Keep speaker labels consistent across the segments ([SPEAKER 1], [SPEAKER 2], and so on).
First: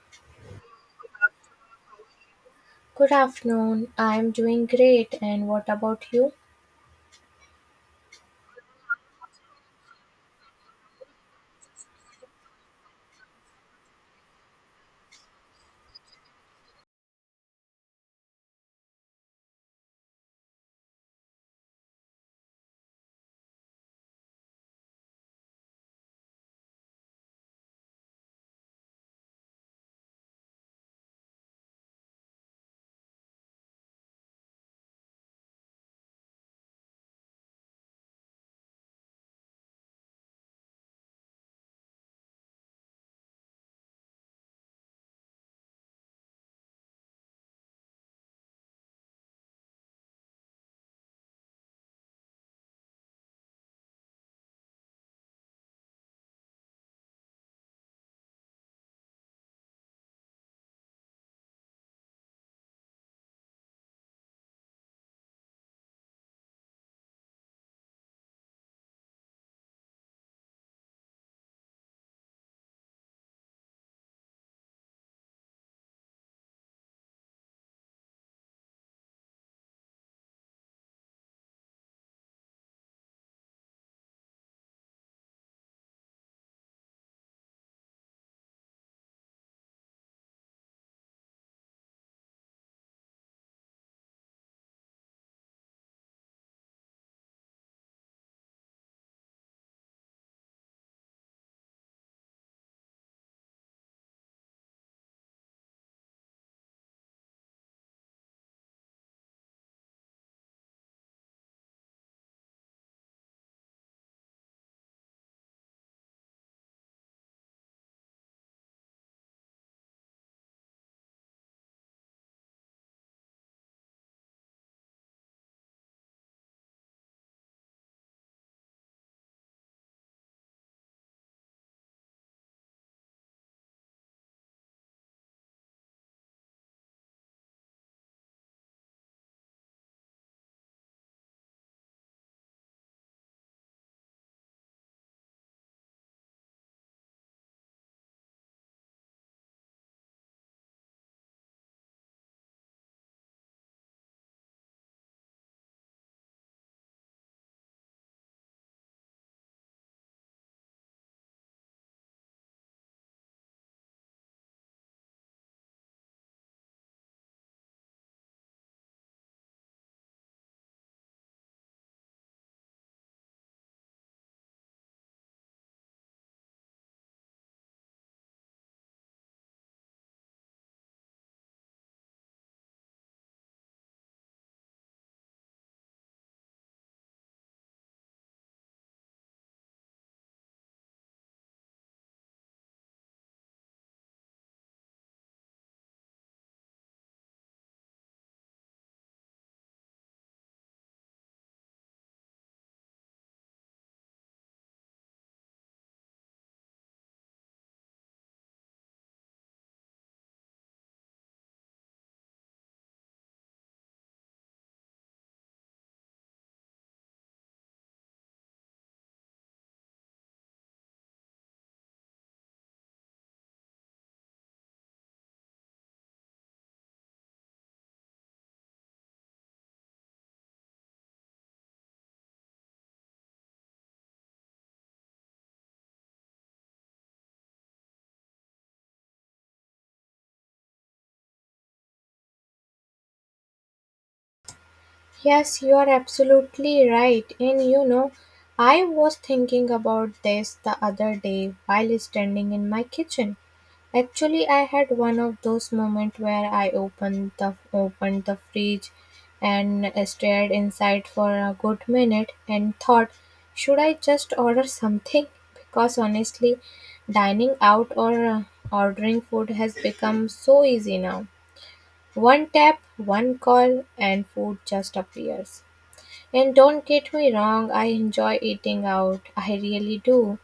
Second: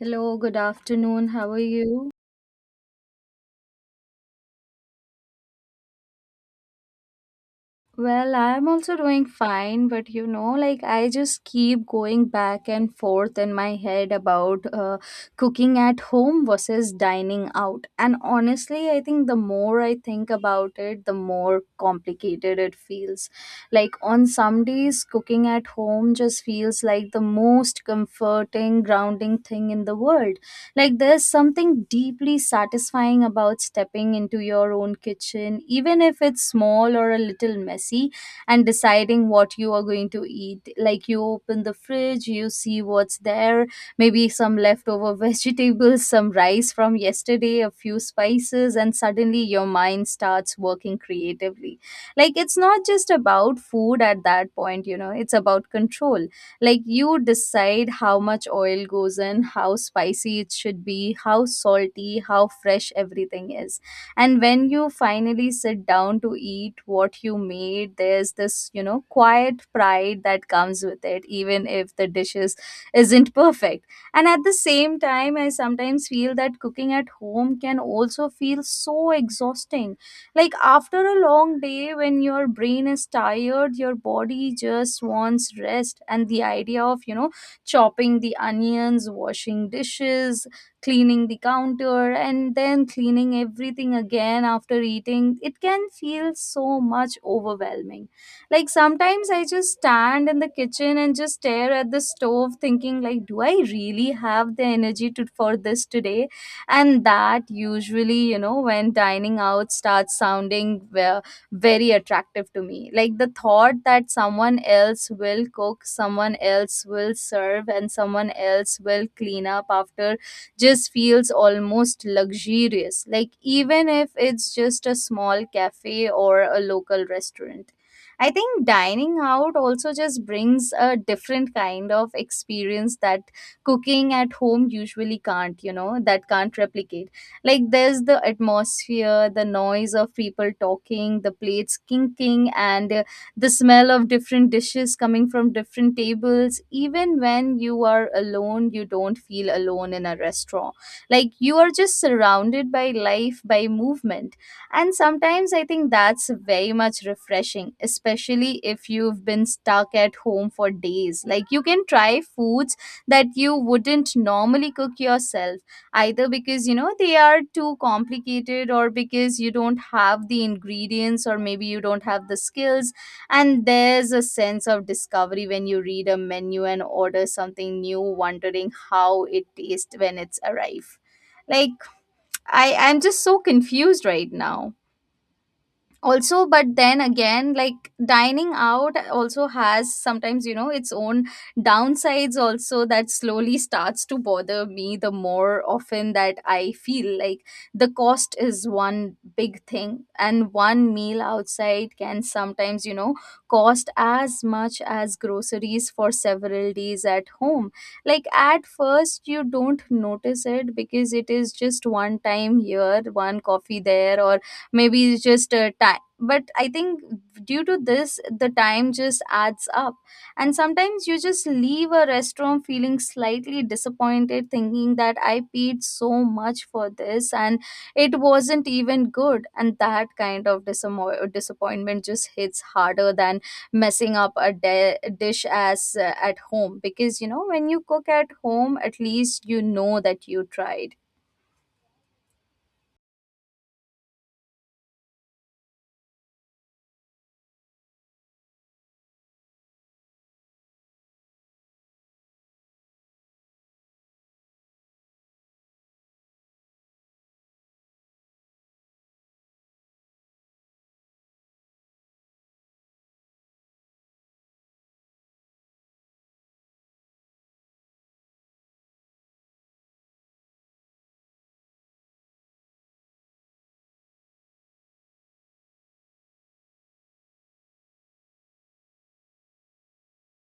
[SPEAKER 1] Hello, good afternoon. How are you?
[SPEAKER 2] Good afternoon. I'm doing great. And what about you?
[SPEAKER 1] Well, I'm also doing fine, but you know, like I just keep going back and forth in my head about cooking at home versus dining out. And honestly, I think the more I think about it, the more complicated it feels. Like on some days, cooking at home just feels like the most comforting, grounding thing in the world. Like there's something deeply satisfying about stepping into your own kitchen, even if it's small or a little messy, and deciding what you are going to eat. Like you open the fridge, you see what's there, maybe some leftover vegetables, some rice from yesterday, a few spices, and suddenly your mind starts working creatively. Like it's not just about food at that point, it's about control. Like you decide how much oil goes in, how spicy it should be, how salty, how fresh everything is. And when you finally sit down to eat what you made, there's this quiet pride that comes with it, even if the dishes isn't perfect. And at the same time, I sometimes feel that cooking at home can also feel so exhausting. Like after a long day, when your brain is tired, your body just wants rest. And the idea of, chopping the onions, washing dishes, cleaning the counter, and then cleaning everything again after eating, it can feel so much overwhelming. Like sometimes I just stand in the kitchen and just stare at the stove thinking, like, do I really have the energy to for this today? And that usually, when dining out starts sounding very attractive to me, like the thought that someone else will cook, someone else will serve, and someone else will clean up after just feels almost luxurious, like even if it's just a small cafe or a local restaurant. I think dining out also just brings a different kind of experience that cooking at home usually can't, that can't replicate. Like there's the atmosphere, the noise of people talking, the plates kinking, and the smell of different dishes coming from different tables. Even when you are alone, you don't feel alone in a restaurant, like you are just surrounded by life, by movement. And sometimes I think that's very much refreshing, especially if you've been stuck at home for days. Like you can try foods that you wouldn't normally cook yourself, either because, they are too complicated, or because you don't have the ingredients, or maybe you don't have the skills. And there's a sense of discovery when you read a menu and order something new, wondering how it tastes when it's arrived. Like, I'm just so confused right now also. But then again, like dining out also has sometimes, its own downsides also, that slowly starts to bother me the more often that I feel like the cost is one big thing. And one meal outside can sometimes, cost as much as groceries for several days at home. Like at first you don't notice it, because it is just one time here, one coffee there, or maybe it's just time, but I think due to this the time just adds up. And sometimes you just leave a restaurant feeling slightly disappointed, thinking that I paid so much for this and it wasn't even good. And that kind of disappointment just hits harder than messing up a dish as at home, because, when you cook at home, at least you know that you tried.
[SPEAKER 2] Yes, you are absolutely right. And you know, I was thinking about this the other day while standing in my kitchen. Actually, I had one of those moments where I opened the fridge and stared inside for a good minute and thought, should I just order something? Because honestly, dining out or ordering food has become so easy now. One tap, one call, and food just appears. And don't get me wrong, I enjoy eating out. I really do.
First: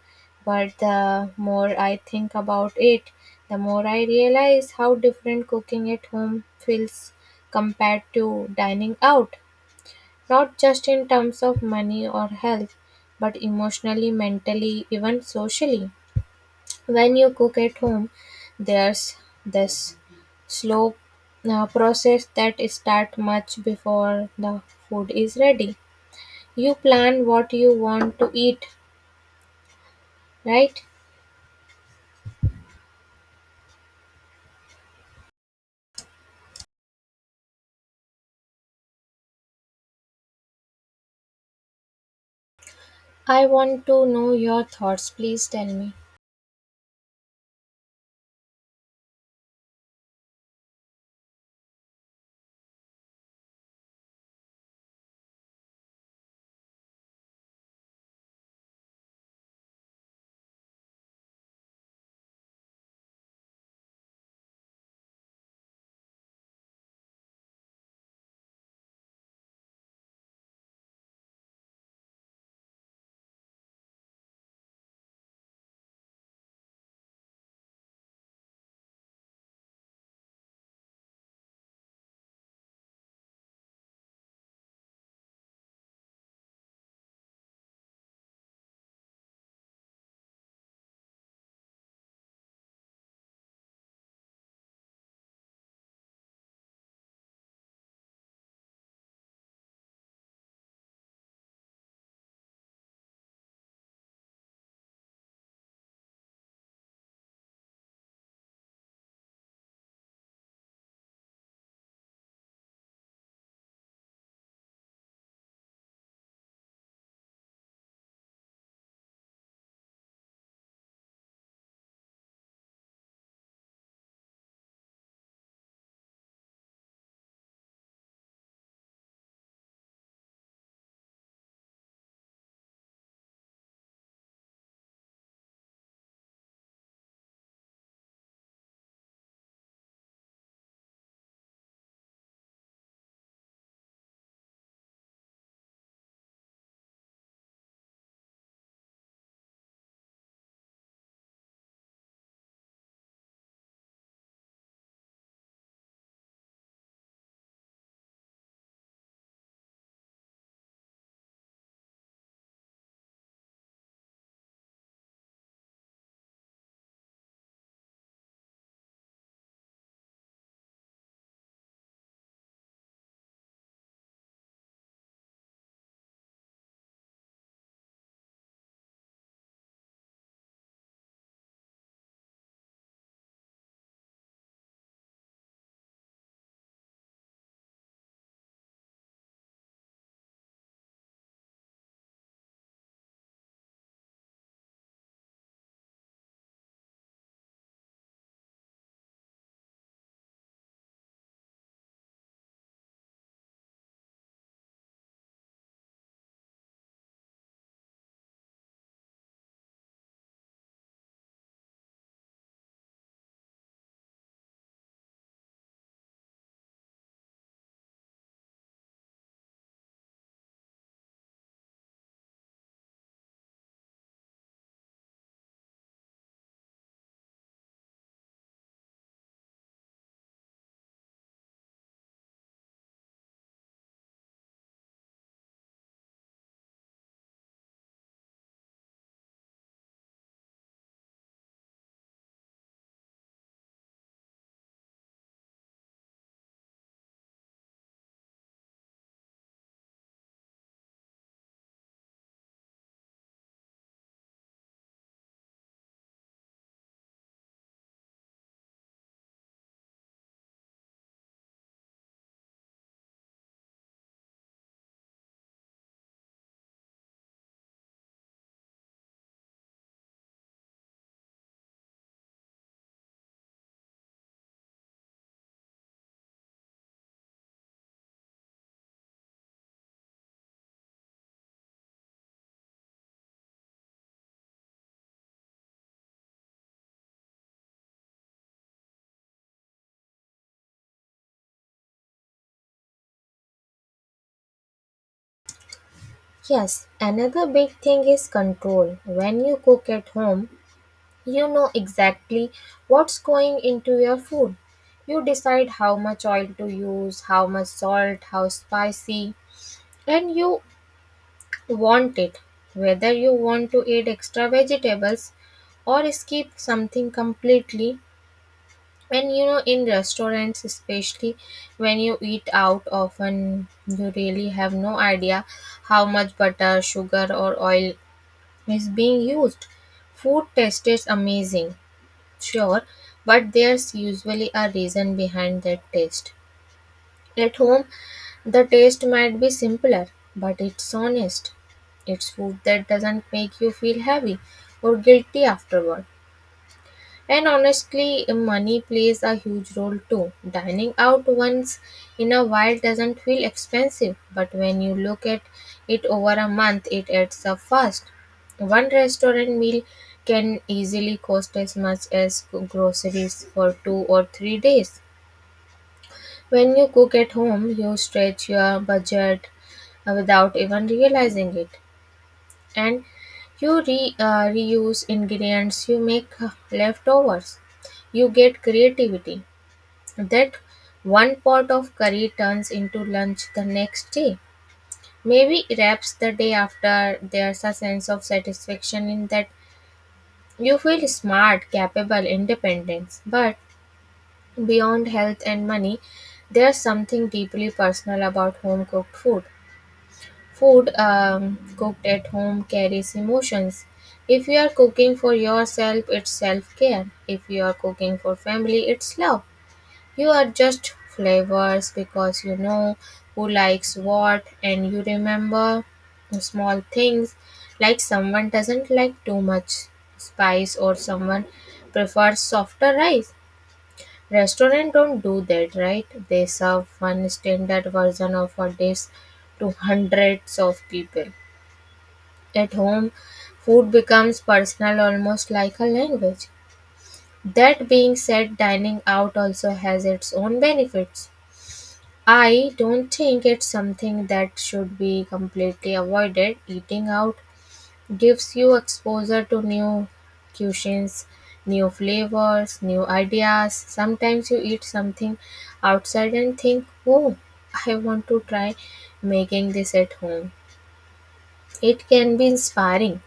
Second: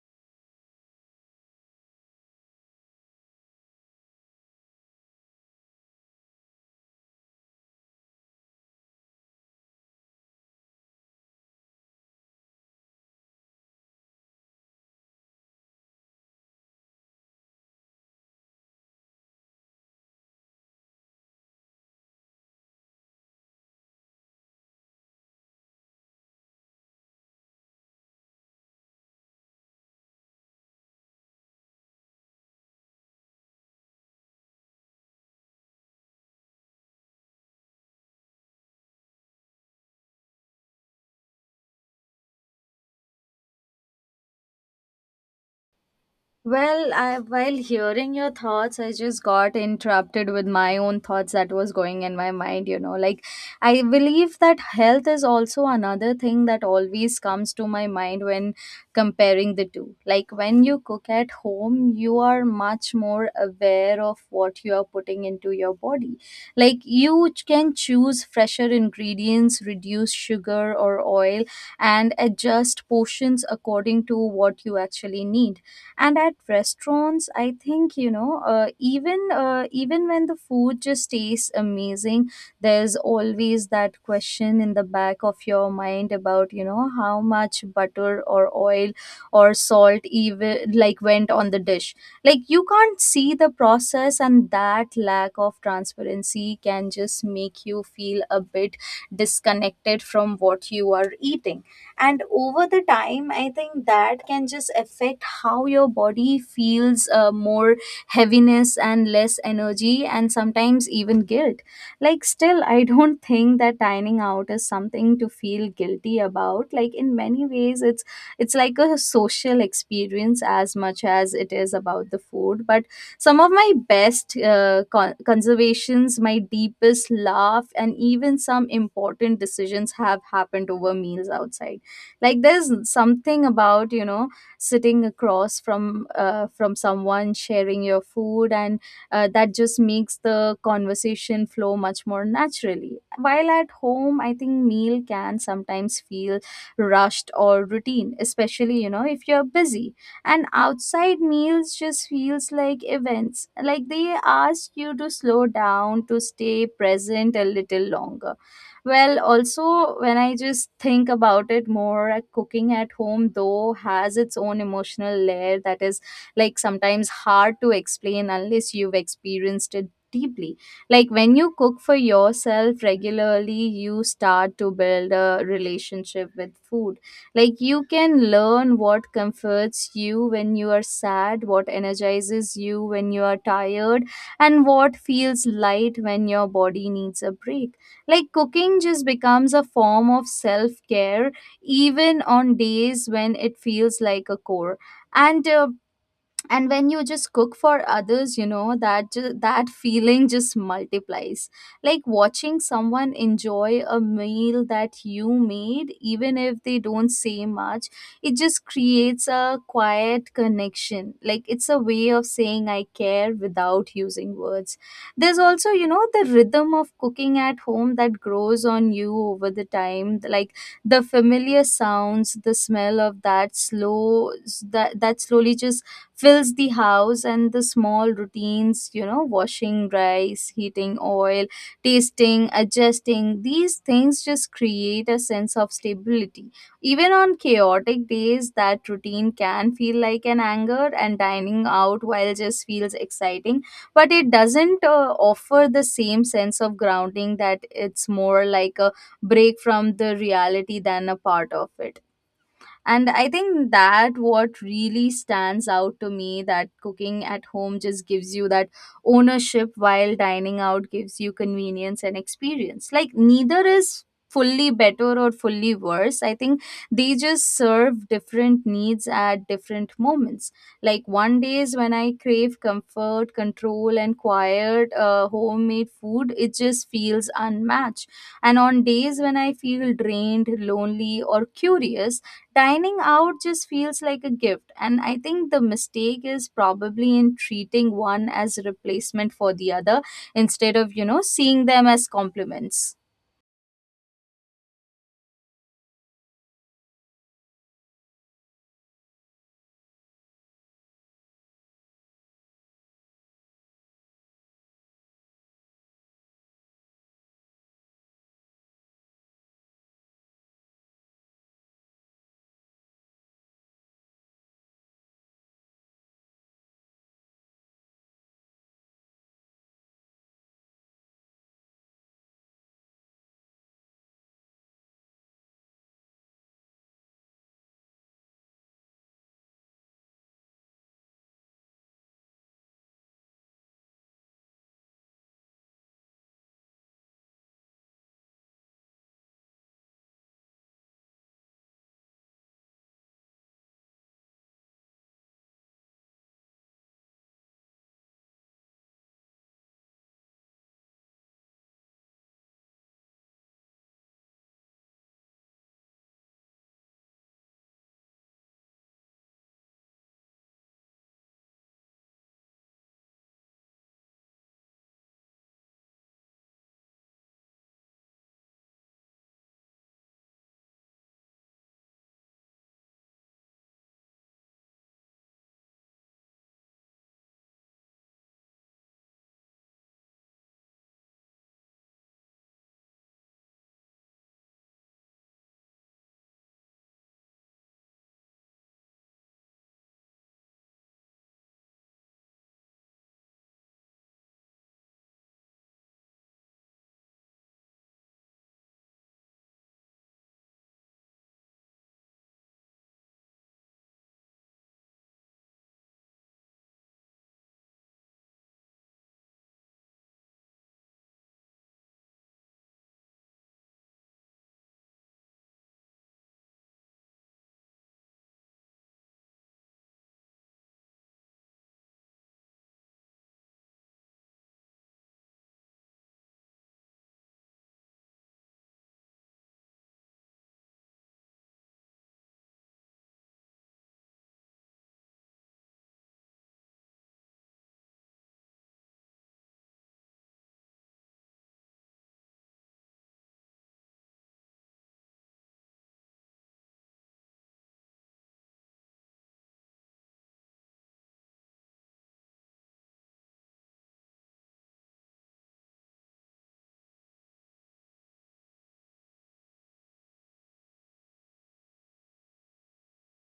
[SPEAKER 2] But the more I think about it, the more I realize how different cooking at home feels compared to dining out. Not just in terms of money or health, but emotionally, mentally, even socially. When you cook at home, there's this slow process that starts much before the food is ready. You plan what you want to eat, right? I want to know your thoughts. Please tell me.
[SPEAKER 1] Well, while hearing your thoughts, I just got interrupted with my own thoughts that was going in my mind. Like, I believe that health is also another thing that always comes to my mind when comparing the two. Like, when you cook at home, you are much more aware of what you are putting into your body. Like, you can choose fresher ingredients, reduce sugar or oil, and adjust portions according to what you actually need. And at restaurants, I think, even when the food just tastes amazing, there's always that question in the back of your mind about, how much butter or oil or salt even, like, went on the dish. Like you can't see the process, and that lack of transparency can just make you feel a bit disconnected from what you are eating. And over the time, I think that can just affect how your body feels, more heaviness and less energy and sometimes even guilt. Like, still, I don't think that dining out is something to feel guilty about. Like, in many ways, it's like a social experience as much as it is about the food, but some of my best conservations, my deepest laugh, and even some important decisions have happened over meals outside. Like there's something about, sitting across from someone, sharing your food, and that just makes the conversation flow much more naturally. While at home, I think meal can sometimes feel rushed or routine, especially, if you're busy. And outside meals just feels like events, like they ask you to slow down, to stay present a little longer. Well, also, when I just think about it more, cooking at home, though, has its own emotional layer that is like sometimes hard to explain unless you've experienced it deeply. Like when you cook for yourself regularly, you start to build a relationship with food. Like you can learn what comforts you when you are sad, what energizes you when you are tired, and what feels light when your body needs a break. Like cooking just becomes a form of self care, even on days when it feels like a chore. And uh, and when you just cook for others, that feeling just multiplies. Like watching someone enjoy a meal that you made, even if they don't say much, it just creates a quiet connection, like it's a way of saying I care without using words. There's also, the rhythm of cooking at home that grows on you over the time, like the familiar sounds, the smell of that slow, that slowly just fills the house, and the small routines, washing rice, heating oil, tasting, adjusting, these things just create a sense of stability. Even on chaotic days, that routine can feel like an anchor. And dining out, while just feels exciting, but it doesn't offer the same sense of grounding, that it's more like a break from the reality than a part of it. And I think that what really stands out to me, that cooking at home just gives you that ownership, while dining out gives you convenience and experience. Like, neither is fully better or fully worse, I think they just serve different needs at different moments. Like one day is when I crave comfort, control, and quiet, homemade food it just feels unmatched. And on days when I feel drained, lonely, or curious, dining out just feels like a gift. And I think the mistake is probably in treating one as a replacement for the other instead of, seeing them as complements.
[SPEAKER 2] Yes, another big thing is control. When you cook at home, you know exactly what's going into your food. You decide how much oil to use, how much salt, how spicy, and you want it, whether you want to add extra vegetables or skip something completely. And you know, in restaurants, especially when you eat out, often you really have no idea how much butter, sugar, or oil is being used. Food tastes amazing, sure, but there's usually a reason behind that taste. At home, the taste might be simpler, but it's honest. It's food that doesn't make you feel heavy or guilty afterward. And honestly, money plays a huge role too. Dining out once in a while doesn't feel expensive, but when you look at it over a month, it adds up fast. One restaurant meal can easily cost as much as groceries for 2 or 3 days. When you cook at home, you stretch your budget without even realizing it, and you reuse ingredients, you make leftovers, you get creativity. That one pot of curry turns into lunch the next day. Maybe wraps the day after. There's a sense of satisfaction in that you feel smart, capable, independence. But beyond health and money, there's something deeply personal about home cooked food. Food cooked at home carries emotions. If you are cooking for yourself, it's self care. If you are cooking for family, it's love. You adjust flavors because you know who likes what and you remember small things like someone doesn't like too much spice or someone prefers softer rice. Restaurants don't do that, right? They serve one standard version of a dish to hundreds of people. At home, food becomes personal, almost like a language. That being said, dining out also has its own benefits. I don't think it's something that should be completely avoided. Eating out gives you exposure to new cuisines, new flavors, new ideas. Sometimes you eat something outside and think, oh, I want to try making this at home. It can be inspiring.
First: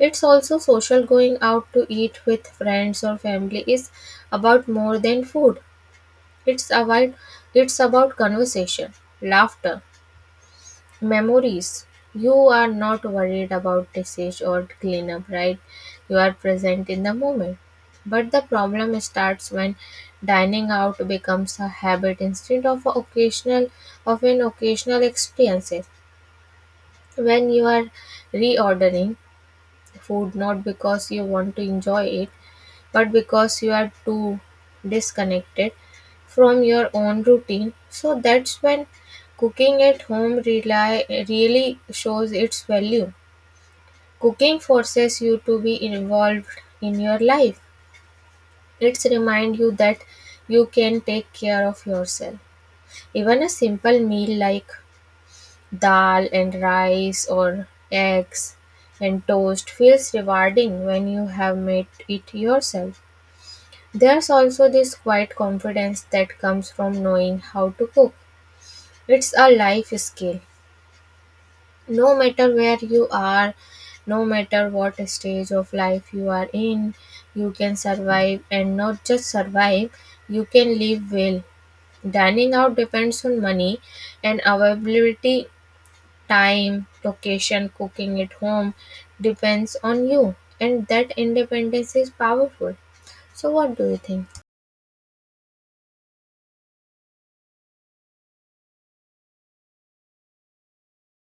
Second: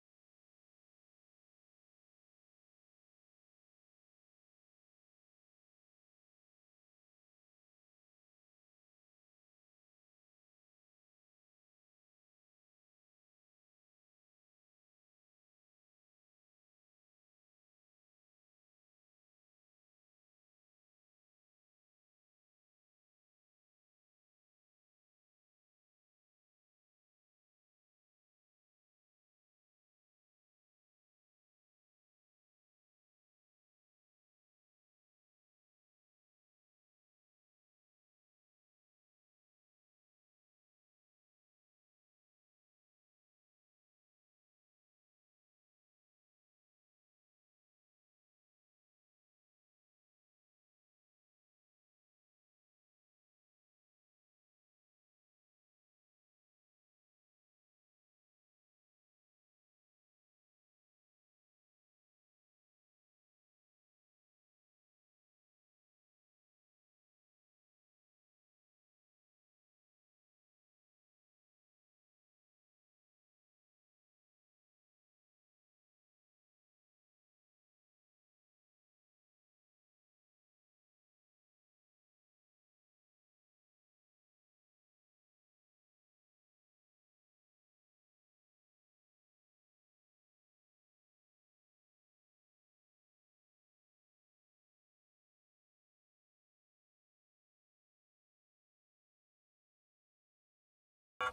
[SPEAKER 2] It's also social. Going out to eat with friends or family is about more than food. It's about conversation, laughter, memories. You are not worried about disease or cleanup, right? You are present in the moment. But the problem starts when dining out becomes a habit instead of a occasional of an occasional experience. When you are reordering food not because you want to enjoy it, but because you are too disconnected from your own routine. So that's when cooking at home really shows its value. Cooking forces you to be involved in your life. It's remind you that you can take care of yourself. Even a simple meal like dal and rice or eggs and toast feels rewarding when you have made it yourself. There's also this quiet confidence that comes from knowing how to cook. It's a life skill. No matter where you are, no matter what stage of life you are in, you can survive, and not just survive, you can live well. Dining out depends on money and availability, time, location. Cooking at home depends on you. And that independence is powerful. So, what do you think?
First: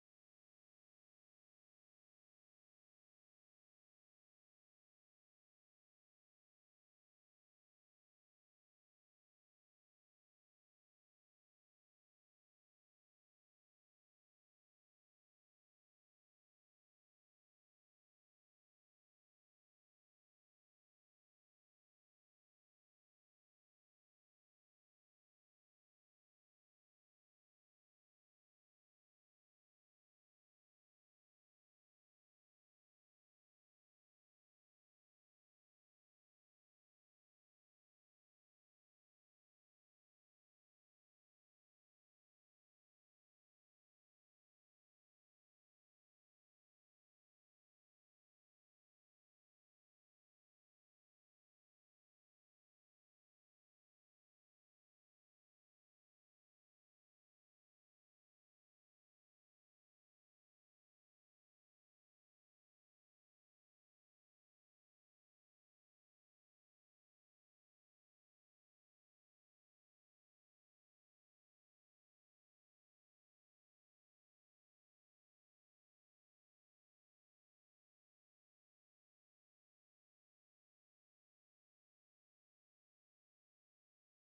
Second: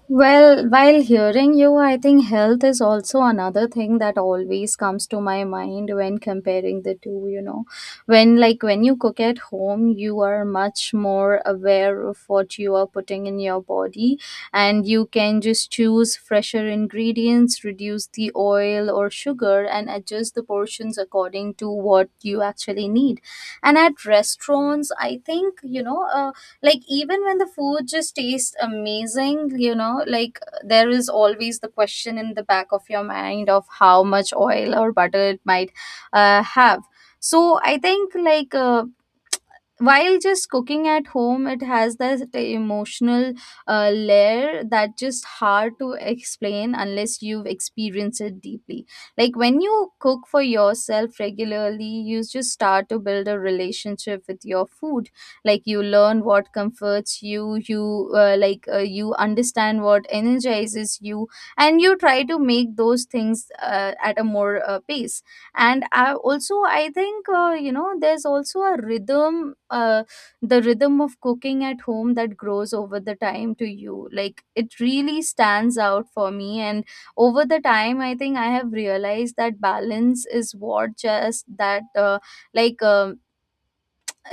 [SPEAKER 1] Well, while hearing you, I think health is also another thing that always comes to my mind when comparing the two. When you cook at home, you are much more aware of what you are putting in your body. And you can just choose fresher ingredients, reduce the oil or sugar and adjust the portions according to what you actually need. And at restaurants, I think, like even when the food just tastes amazing, there is always the question in the back of your mind of how much oil or butter it might have. So I think while just cooking at home, it has that emotional layer that just hard to explain unless you've experienced it deeply. Like when you cook for yourself regularly, you just start to build a relationship with your food. Like you learn what comforts you, you understand what energizes you, and you try to make those things at a more pace. And I also I think there's also a rhythm, the rhythm of cooking at home that grows over the time to you. Like it really stands out for me. And over the time, I think I have realized that balance is what just that like um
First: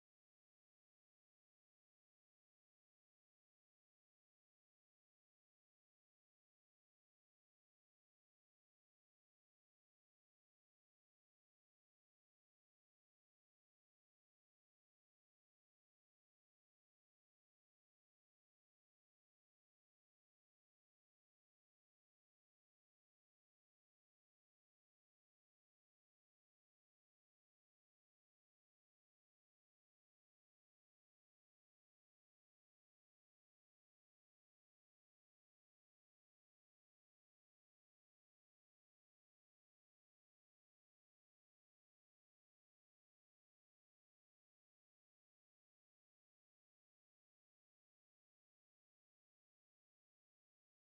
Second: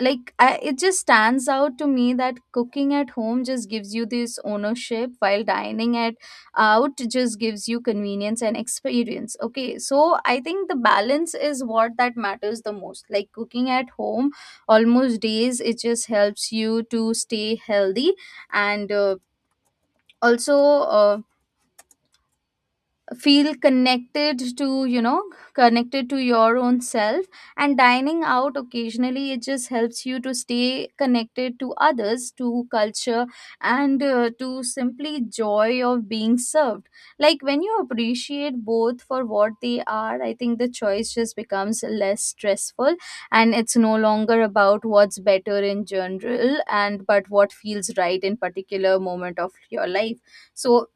[SPEAKER 1] like I, it just stands out to me that cooking at home just gives you this ownership, while dining at out just gives you convenience and experience. Okay, so I think the balance is what that matters the most. Like cooking at home almost days, it just helps you to stay healthy, and also feel connected to, you know, connected to your own self. And dining out occasionally, it just helps you to stay connected to others, to culture, and to simply joy of being served. Like when you appreciate both for what they are, I think the choice just becomes less stressful, and it's no longer about what's better in general and but what feels right in particular moment of your life. So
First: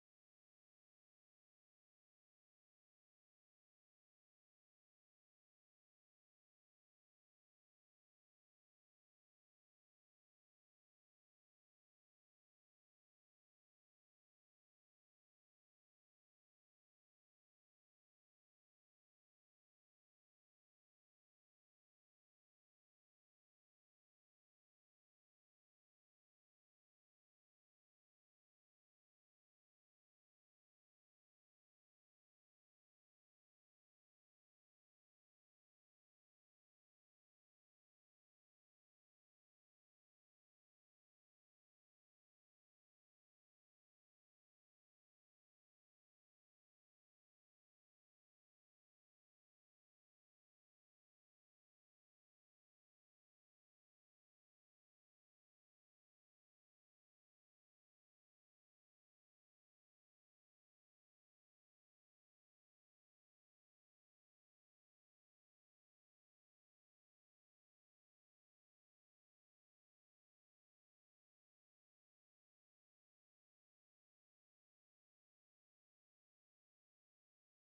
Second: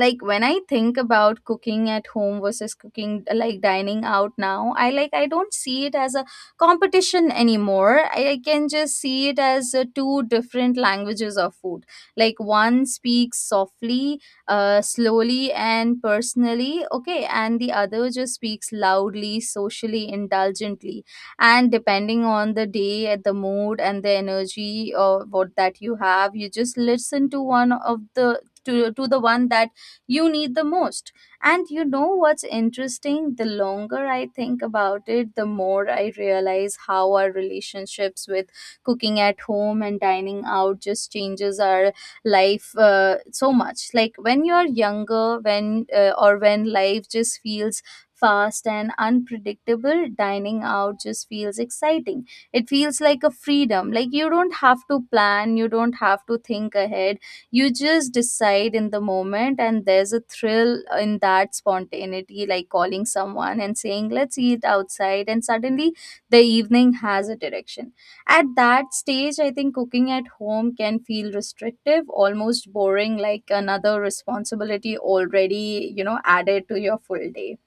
[SPEAKER 1] like when I think about cooking at home versus cooking like dining out now, I don't see it as a competition anymore. I can just see it as two different languages of food. Like one speaks softly, slowly, and personally. Okay, and the other just speaks loudly, socially, indulgently. And depending on the day at the mood and the energy or what that you have, you just listen to one of the to the one that you need the most. And you know what's interesting? The longer I think about it, the more I realize how our relationships with cooking at home and dining out just changes our life so much. Like when you're younger, when or when life just feels fast and unpredictable, dining out just feels exciting. It feels like a freedom. Like you don't have to plan, you don't have to think ahead, you just decide in the moment, and there's a thrill in that spontaneity. Like calling someone and saying, let's eat outside, and suddenly the evening has a direction. At that stage, I think cooking at home can feel restrictive, almost boring, like another responsibility already, you know, added to your full day.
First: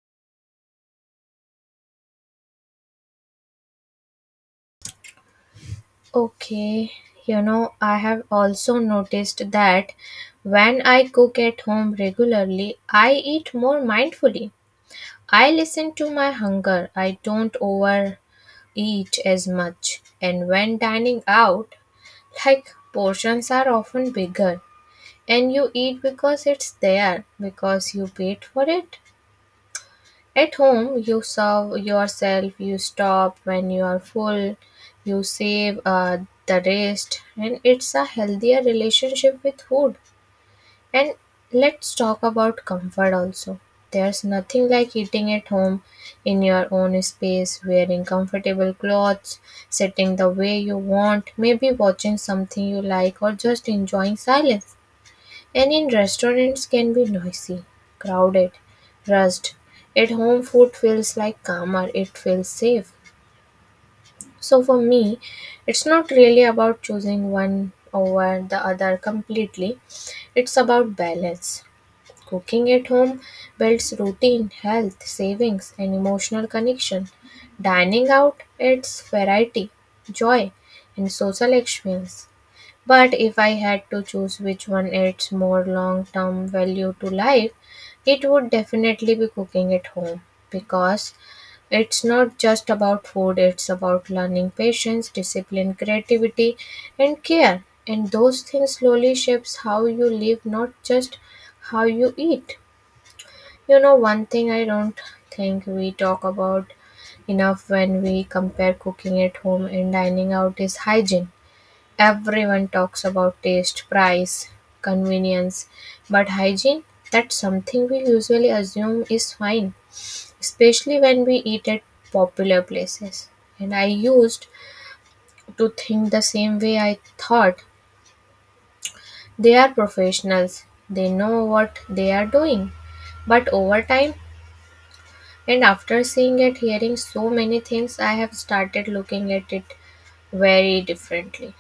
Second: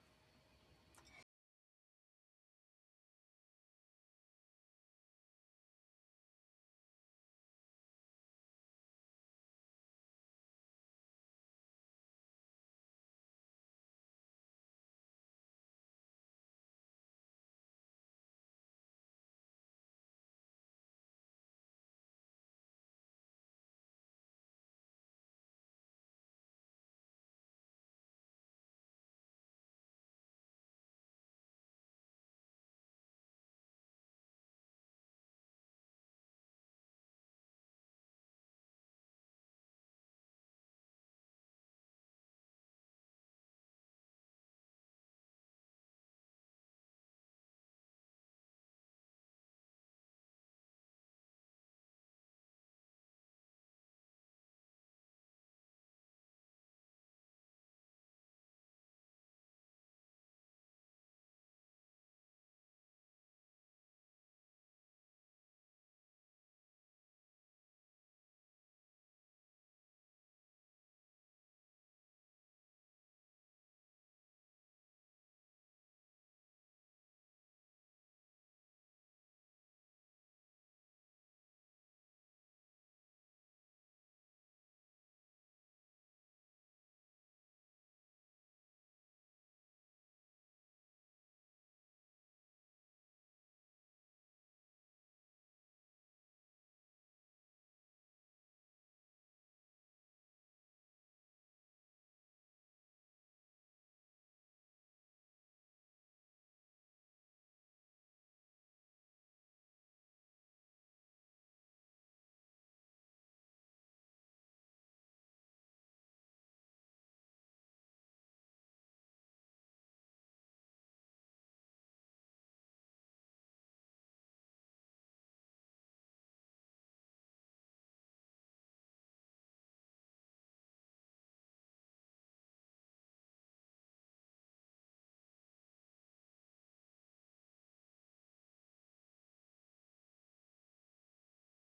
[SPEAKER 2] Okay, you know, I have also noticed that when I cook at home regularly, I eat more mindfully. I listen to my hunger, I don't overeat as much. And when dining out, like portions are often bigger, and you eat because it's there, because you paid for it. At home, you serve yourself, you stop when you are full, you save the rest, and it's a healthier relationship with food. And let's talk about comfort also. There's nothing like eating at home in your own space, wearing comfortable clothes, sitting the way you want, maybe watching something you like, or just enjoying silence. And in restaurants can be noisy, crowded, rushed. At home food feels like calmer, it feels safe. So for me, it's not really about choosing one over the other completely. It's about balance. Cooking at home builds routine, health, savings, and emotional connection. Dining out adds variety, joy, and social experience. But if I had to choose which one adds more long term value to life, it would definitely be cooking at home, because it's not just about food, it's about learning patience, discipline, creativity, and care. And those things slowly shapes how you live, not just how you eat. You know, one thing I don't think we talk about enough when we compare cooking at home and dining out is hygiene. Everyone talks about taste, price, convenience, but hygiene, that's something we usually assume is fine, especially when we eat at popular places. And I used to think the same way. I thought they are professionals, they know what they are doing. But over time, and after seeing and hearing so many things, I have started looking at it very differently.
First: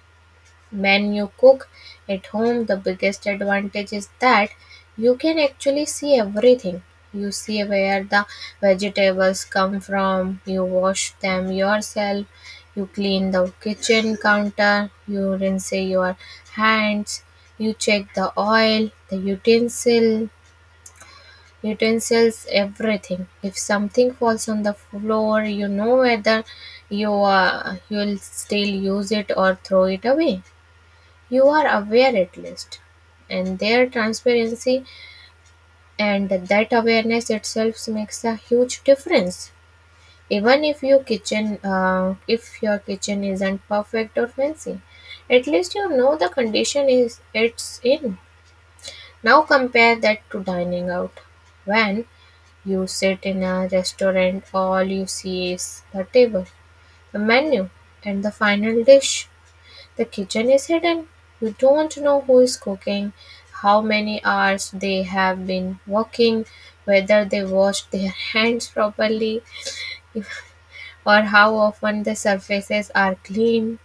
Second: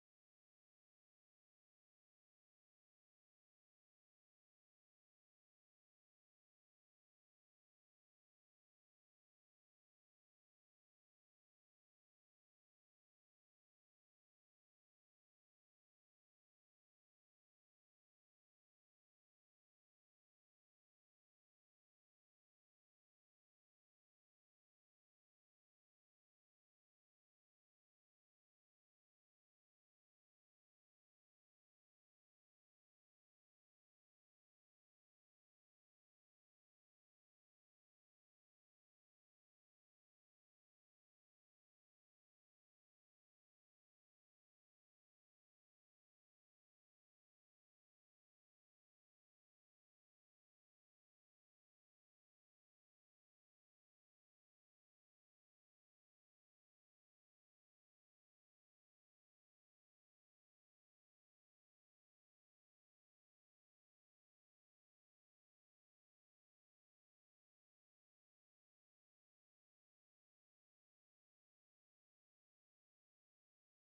[SPEAKER 2] When you cook at home, the biggest advantage is that you can actually see everything. You see where the vegetables come from, you wash them yourself, you clean the kitchen counter, you rinse your hands, you check the oil, utensils, everything. If something falls on the floor, you know whether you'll still use it or throw it away. You are aware at least. And their transparency and that awareness itself makes a huge difference. Even if your kitchen isn't perfect or fancy, at least you know the condition is it's in. Now compare that to dining out. When you sit in a restaurant, all you see is the table, the menu, and the final dish. The kitchen is hidden. You don't know who is cooking, how many hours they have been working, whether they washed their hands properly, if, or how often the surfaces are clean.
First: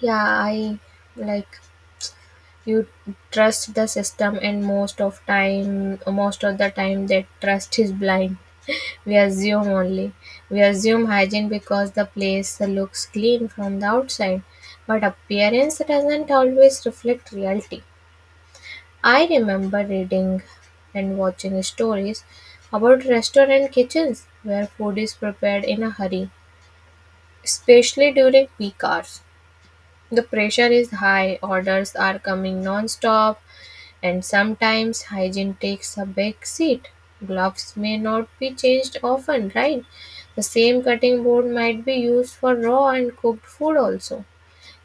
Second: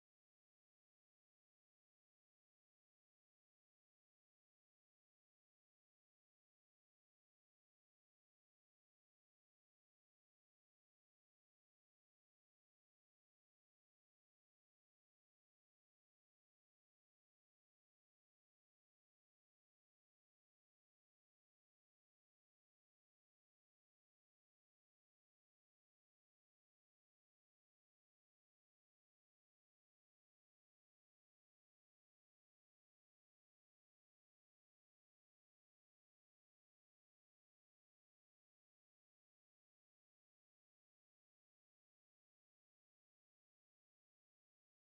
[SPEAKER 2] Yeah, I like you trust the system, and most of the time, that trust is blind. We assume only. We assume hygiene because the place looks clean from the outside, but appearance doesn't always reflect reality. I remember reading and watching stories about restaurant kitchens where food is prepared in a hurry, especially during peak hours. The pressure is high, orders are coming non stop, and sometimes hygiene takes a back seat. Gloves may not be changed often, right? The same cutting board might be used for raw and cooked food also.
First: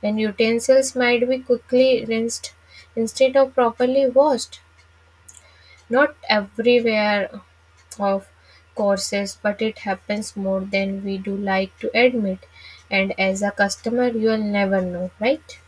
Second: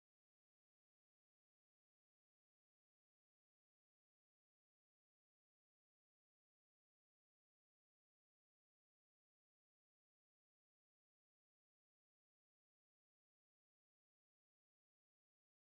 [SPEAKER 2] And utensils might be quickly rinsed instead of properly washed. Not everywhere of courses, but it happens more than we do like to admit. And as a customer, you'll never know, right?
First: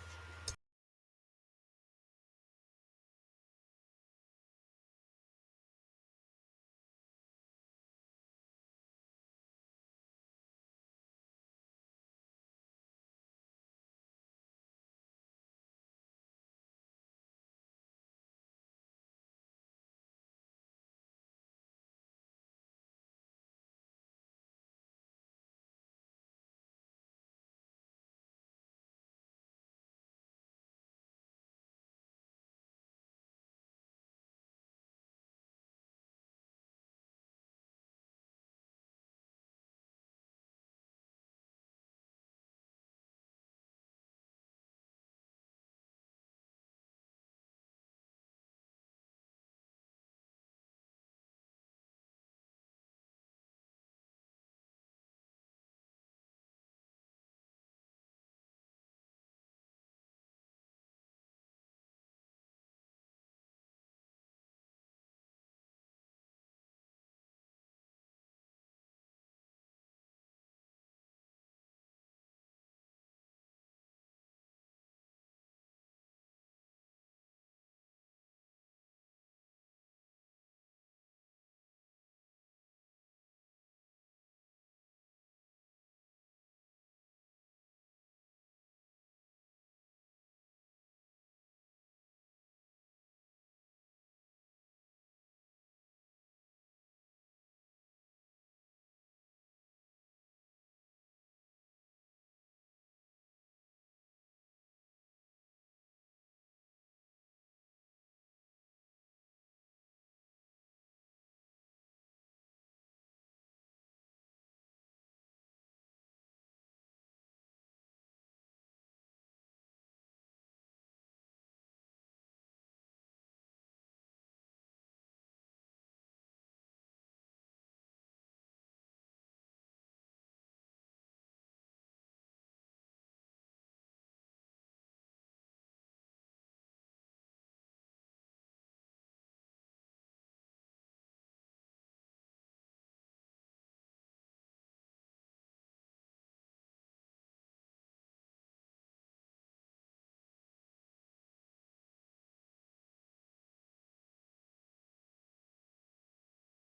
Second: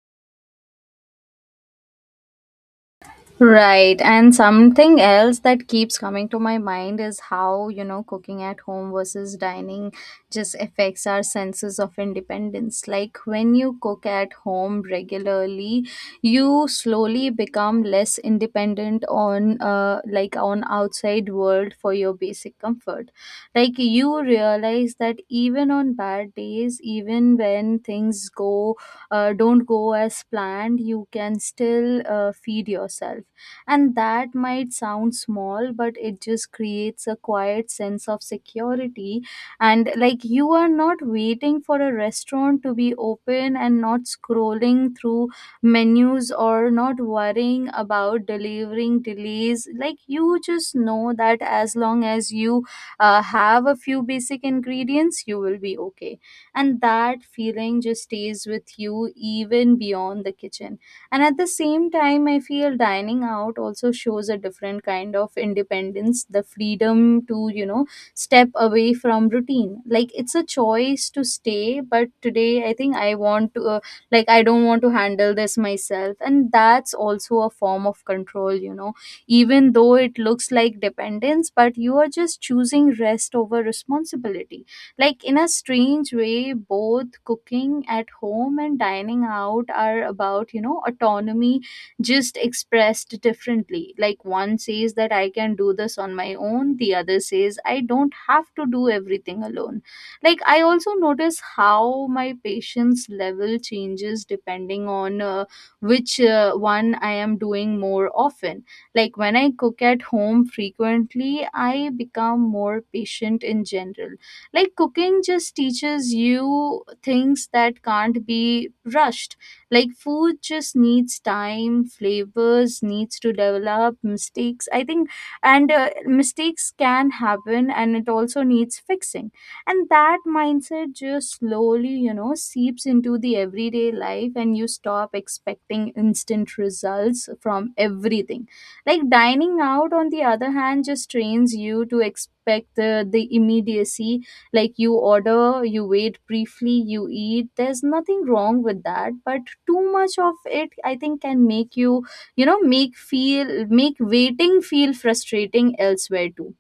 [SPEAKER 1] Right. And something else that keeps coming to my mind is how, you know, cooking at home versus dining just affects our senses of independence. Like when you cook at home regularly, you slowly become less independent on on outside world for your basic comfort. Like you realize that even on bad days, even when things go don't go as planned, you can still feed yourself, and that might sound small, but it just creates a quiet sense of security. And like you are not waiting for a restaurant to be open and not scrolling through menus or not worrying about delivering delays. Like you just know that as long as you have a few basic ingredients, you will be okay. And that feeling just stays with you even beyond the kitchen. And at the same time, I feel dining out also shows a different kind of independence, the freedom to, you know, step away from routine. Like it's a choice to stay, but today I think I want to, I don't want to handle this myself. And that's also a form of control, you know, even though it looks like dependence, but you are just choosing rest over responsibility. Like, in a strange way, both cooking at home and dining out are about, you know, autonomy, just expressed differently. Like, one says that I can do this on my own, the other says I don't have to do everything alone. Like, I also notice how my patience level changes depending on which one I am doing more often. Like when I cook at home frequently, I become more patient in general. Like cooking just teaches you things that can't be rushed. Like food just needs time, flavors needs to develop, mistakes can happen and it also needs fixing. And that mindset just slowly, you know, seeps into the everyday life, and you stop expecting instant results from everything. Like dining out, on the other hand, just trains you to expect the immediacy. Like you order, you wait briefly, you eat. There's nothing wrong with that, but too much of it, I think, can make you you know make feel make waiting feel frustrating elsewhere too.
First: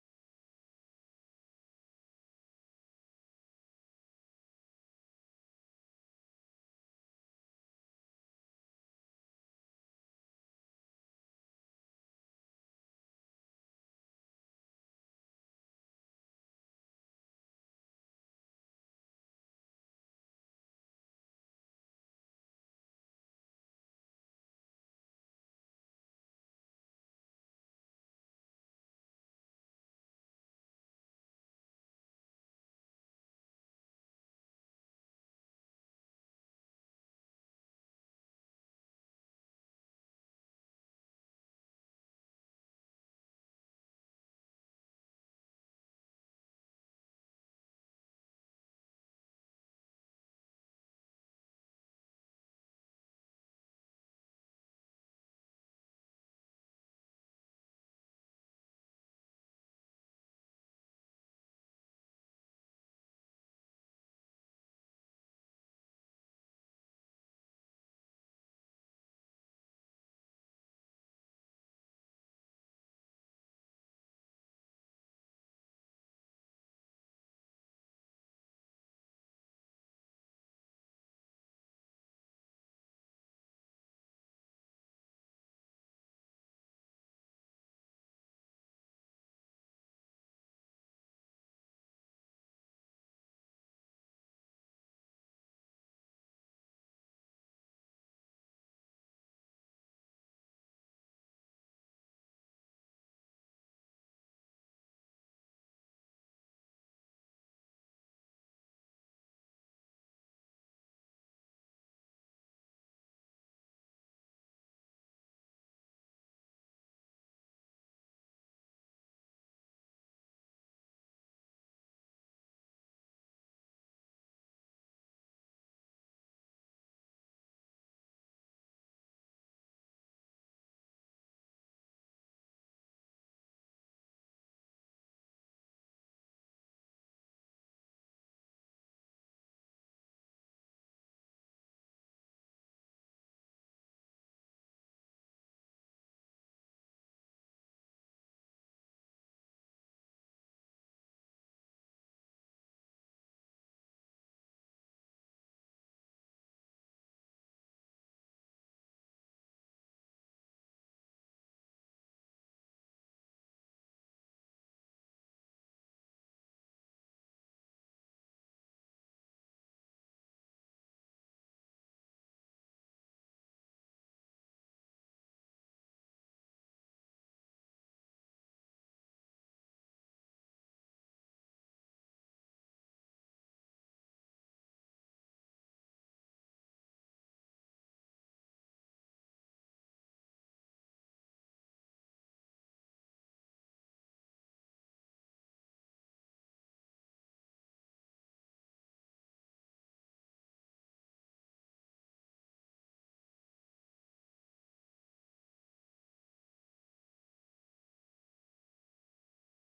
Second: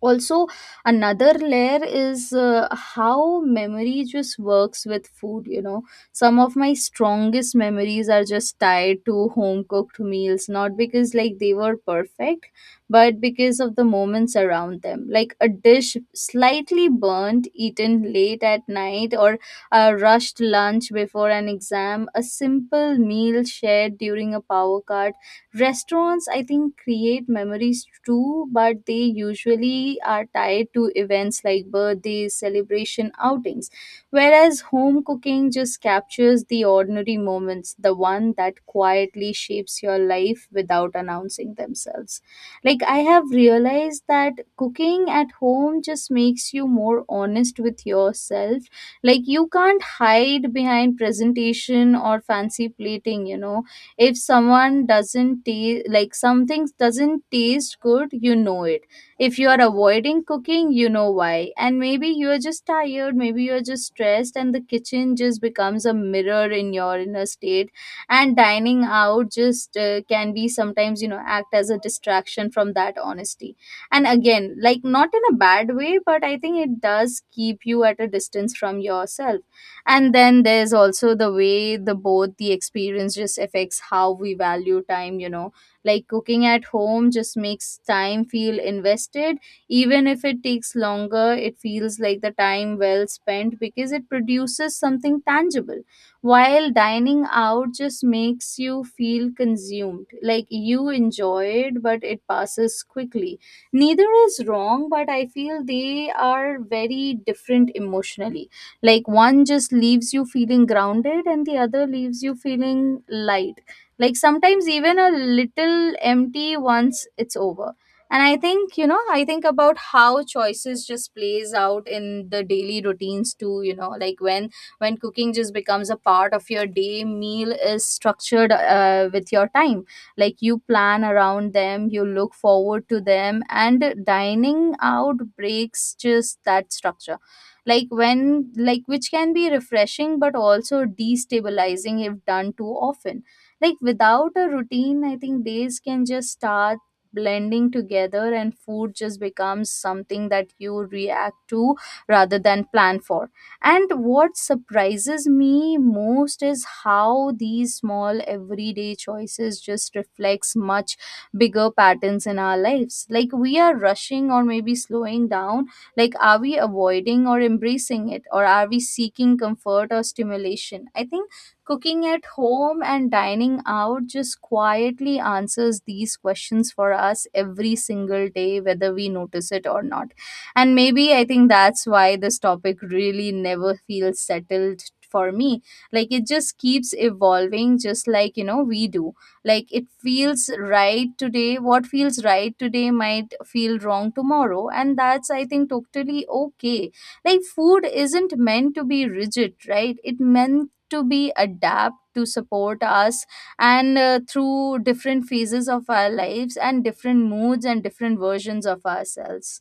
[SPEAKER 1] Also, another layer is how memory just works with food, you know. Some of my strongest memories are just tied to home cooked meals, not because like they were perfect, but because of the moments around them. Like a dish slightly burnt, eaten late at night, or a rushed lunch before an exam, a simple meal shared during a power cut. Restaurants, I think, create memories too, but they usually are tied to events like birthdays, celebration, outings. Whereas home cooking just captures the ordinary moments, the one that quietly shapes your life without announcing themselves. Like, I have realized that cooking at home just makes you more honest with yourself. Like, you can't hide behind presentation or fancy plating, you know. If someone doesn't taste like something doesn't taste good, you know it. If you are avoiding cooking, you know why, and maybe you're just tired, maybe you're just stressed, and the kitchen just becomes a mirror in your inner state. And dining out just can be sometimes, you know, act as a distraction from that honesty. And again, like not in a bad way, but I think it does keep you at a distance from yourself. And then there's also the way the both the experience just affects how we value time, you know. Like cooking at home just makes time feel invested. Even if it takes longer, it feels like the time well spent because it produces something tangible. While dining out just makes you feel consumed, like you enjoy it but it passes quickly. Neither is wrong, but I feel they are very different emotionally. Like one just leaves you feeling grounded, and the other leaves you feeling light, like sometimes even a little empty once it's over. And I think about how choices just plays out in the daily routines too, you know, like when cooking just becomes a part of your day, meal is structured with your time. Like you plan around them, you look forward to them. And dining out breaks just that structure. Like which can be refreshing but also destabilizing if done too often. Like without a routine, I think days can just start blending together, and food just becomes something that you react to rather than plan for. And what surprises me most is how these small everyday choices just reflects much bigger patterns in our lives. Like we are rushing or maybe slowing down, like, are we avoiding or embracing it, or are we seeking comfort or stimulation? I think cooking at home and dining out just quietly answers these questions for us every single day, whether we notice it or not. And maybe I think that's why this topic really never feels settled for me. Like, it just keeps evolving, just like, you know, we do. Like it feels right today what feels right today might feel wrong tomorrow, and that's, I think, totally okay. Like food isn't meant to be rigid, right? It meant to be adapt to support us and through different phases of our lives and different moods and different versions of ourselves.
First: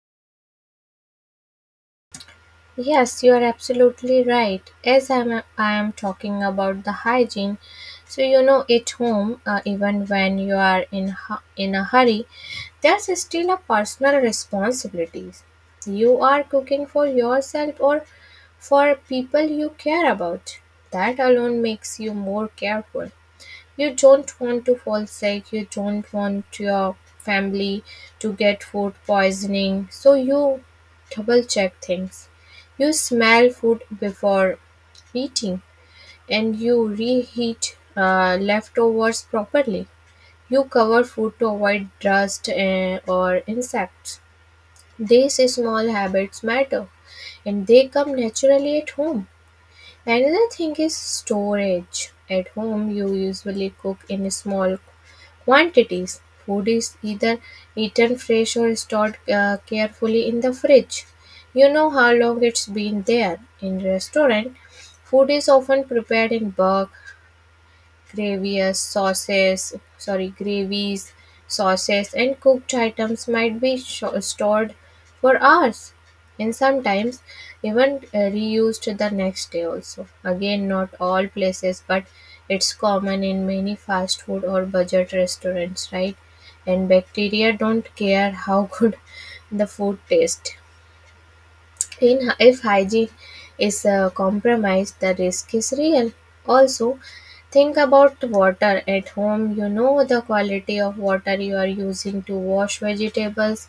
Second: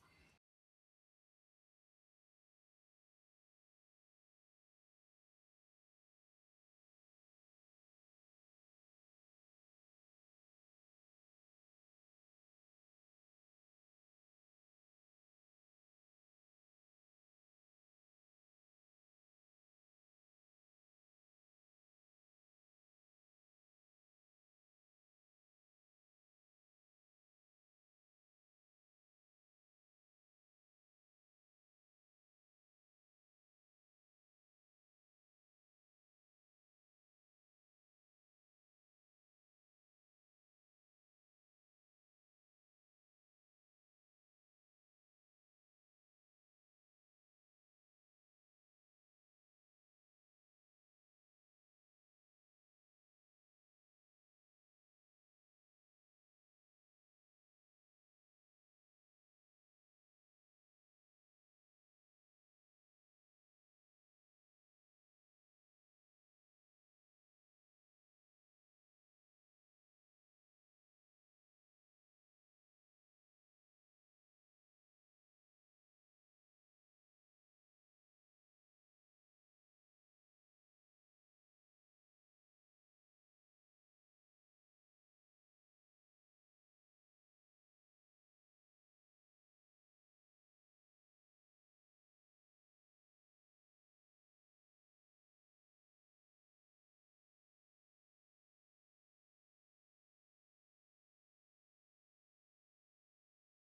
[SPEAKER 2] Yes, you are absolutely right. As I am talking about the hygiene, so you know, at home, even when you are in in a hurry, there's still a personal responsibilities. You are cooking for yourself or for people you care about. That alone makes you more careful. You don't want to fall sick, you don't want your family to get food poisoning, so you double check things. You smell food before eating and you reheat leftovers properly. You cover food to avoid dust eh, or insects. These small habits matter and they come naturally at home. Another thing is storage. At home, you usually cook in small quantities. Food is either eaten fresh or stored carefully in the fridge. You know how long it's been there. In restaurant, food is often prepared in bulk. Sorry, gravies, sauces, and cooked items might be sho stored for hours and sometimes even reused the next day also. Again, not all places, but it's common in many fast food or budget restaurants, right? And bacteria don't care how good the food tastes in, if hygiene is compromised, the risk is real. Also, think about water at home. You know the quality of water you are using to wash vegetables,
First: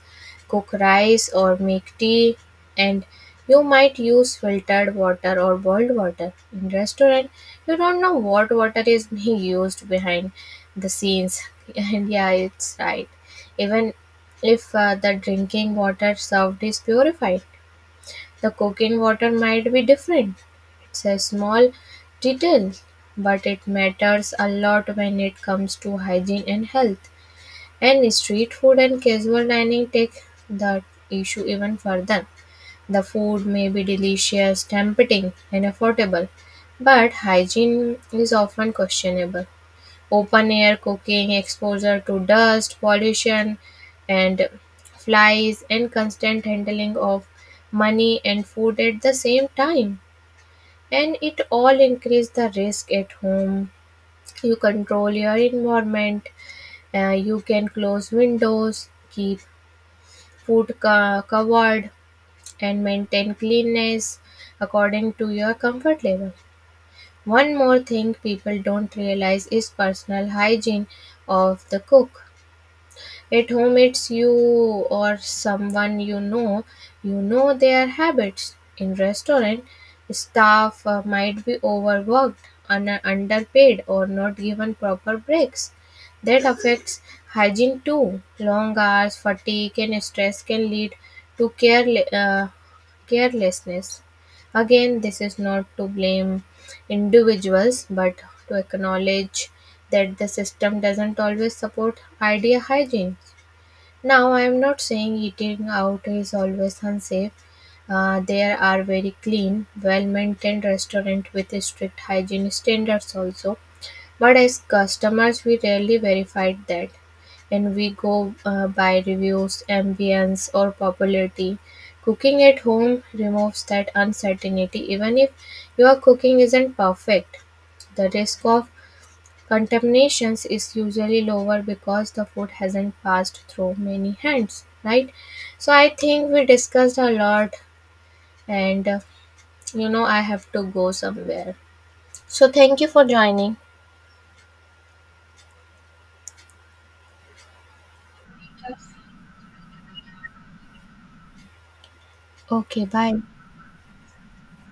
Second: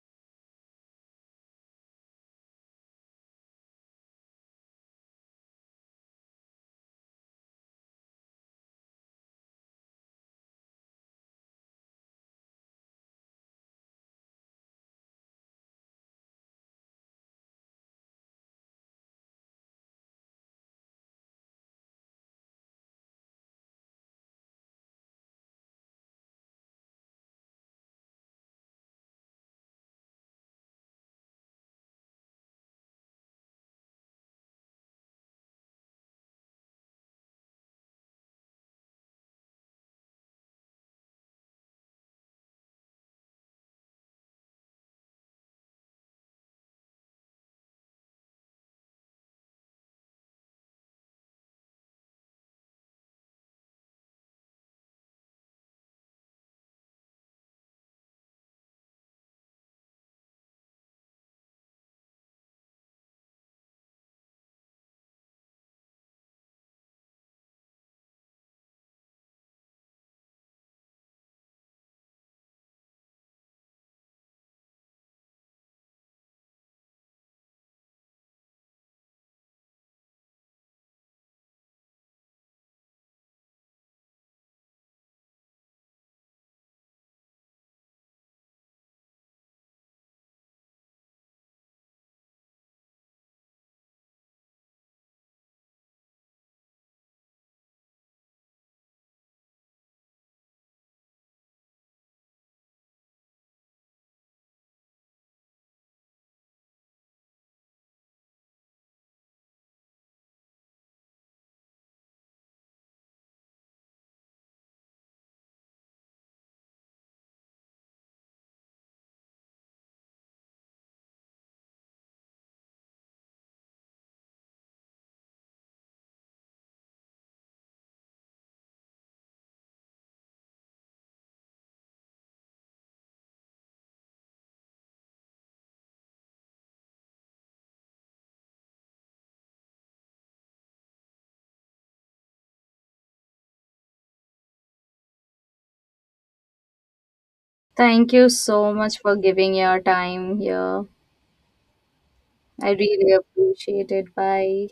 [SPEAKER 2] cook rice, or make tea, and you might use filtered water or boiled water. In restaurant, you don't know what water is being used behind the scenes. And yeah, it's right. Even if the drinking water served is purified, the cocaine water might be different. It's a small detail, but it matters a lot when it comes to hygiene and health. And street food and casual dining take the issue even further. The food may be delicious, tempting, and affordable, but hygiene is often questionable. Open air cooking, exposure to dust, pollution, and flies, and constant handling of money and food at the same time. And it all increase the risk. At home, you control your environment. You can close windows, keep covered, and maintain cleanness according to your comfort level. One more thing people don't realize is personal hygiene of the cook. At home, it's you or someone you know. You know their habits. In restaurant, staff might be overworked, underpaid, or not given proper breaks. That affects hygiene too. Long hours, fatigue, and stress can lead to carelessness. Again, this is not to blame individuals, but to acknowledge that the system doesn't always support idea hygiene. Now, I'm not saying eating out is always unsafe. There are very clean, well maintained restaurants with strict hygiene standards also. But as customers, we rarely verified that. And we go by reviews, ambience, or popularity. Cooking at home removes that uncertainty, even if your cooking isn't perfect. The risk of contaminations is usually lower because the food hasn't passed through many hands, right? So I think we discussed a lot, and you know, I have to go somewhere. So thank you for joining.
[SPEAKER 1] Thank you so much for giving your time here. I
[SPEAKER 2] Okay,
[SPEAKER 1] really
[SPEAKER 2] bye.
[SPEAKER 1] appreciate it. Bye.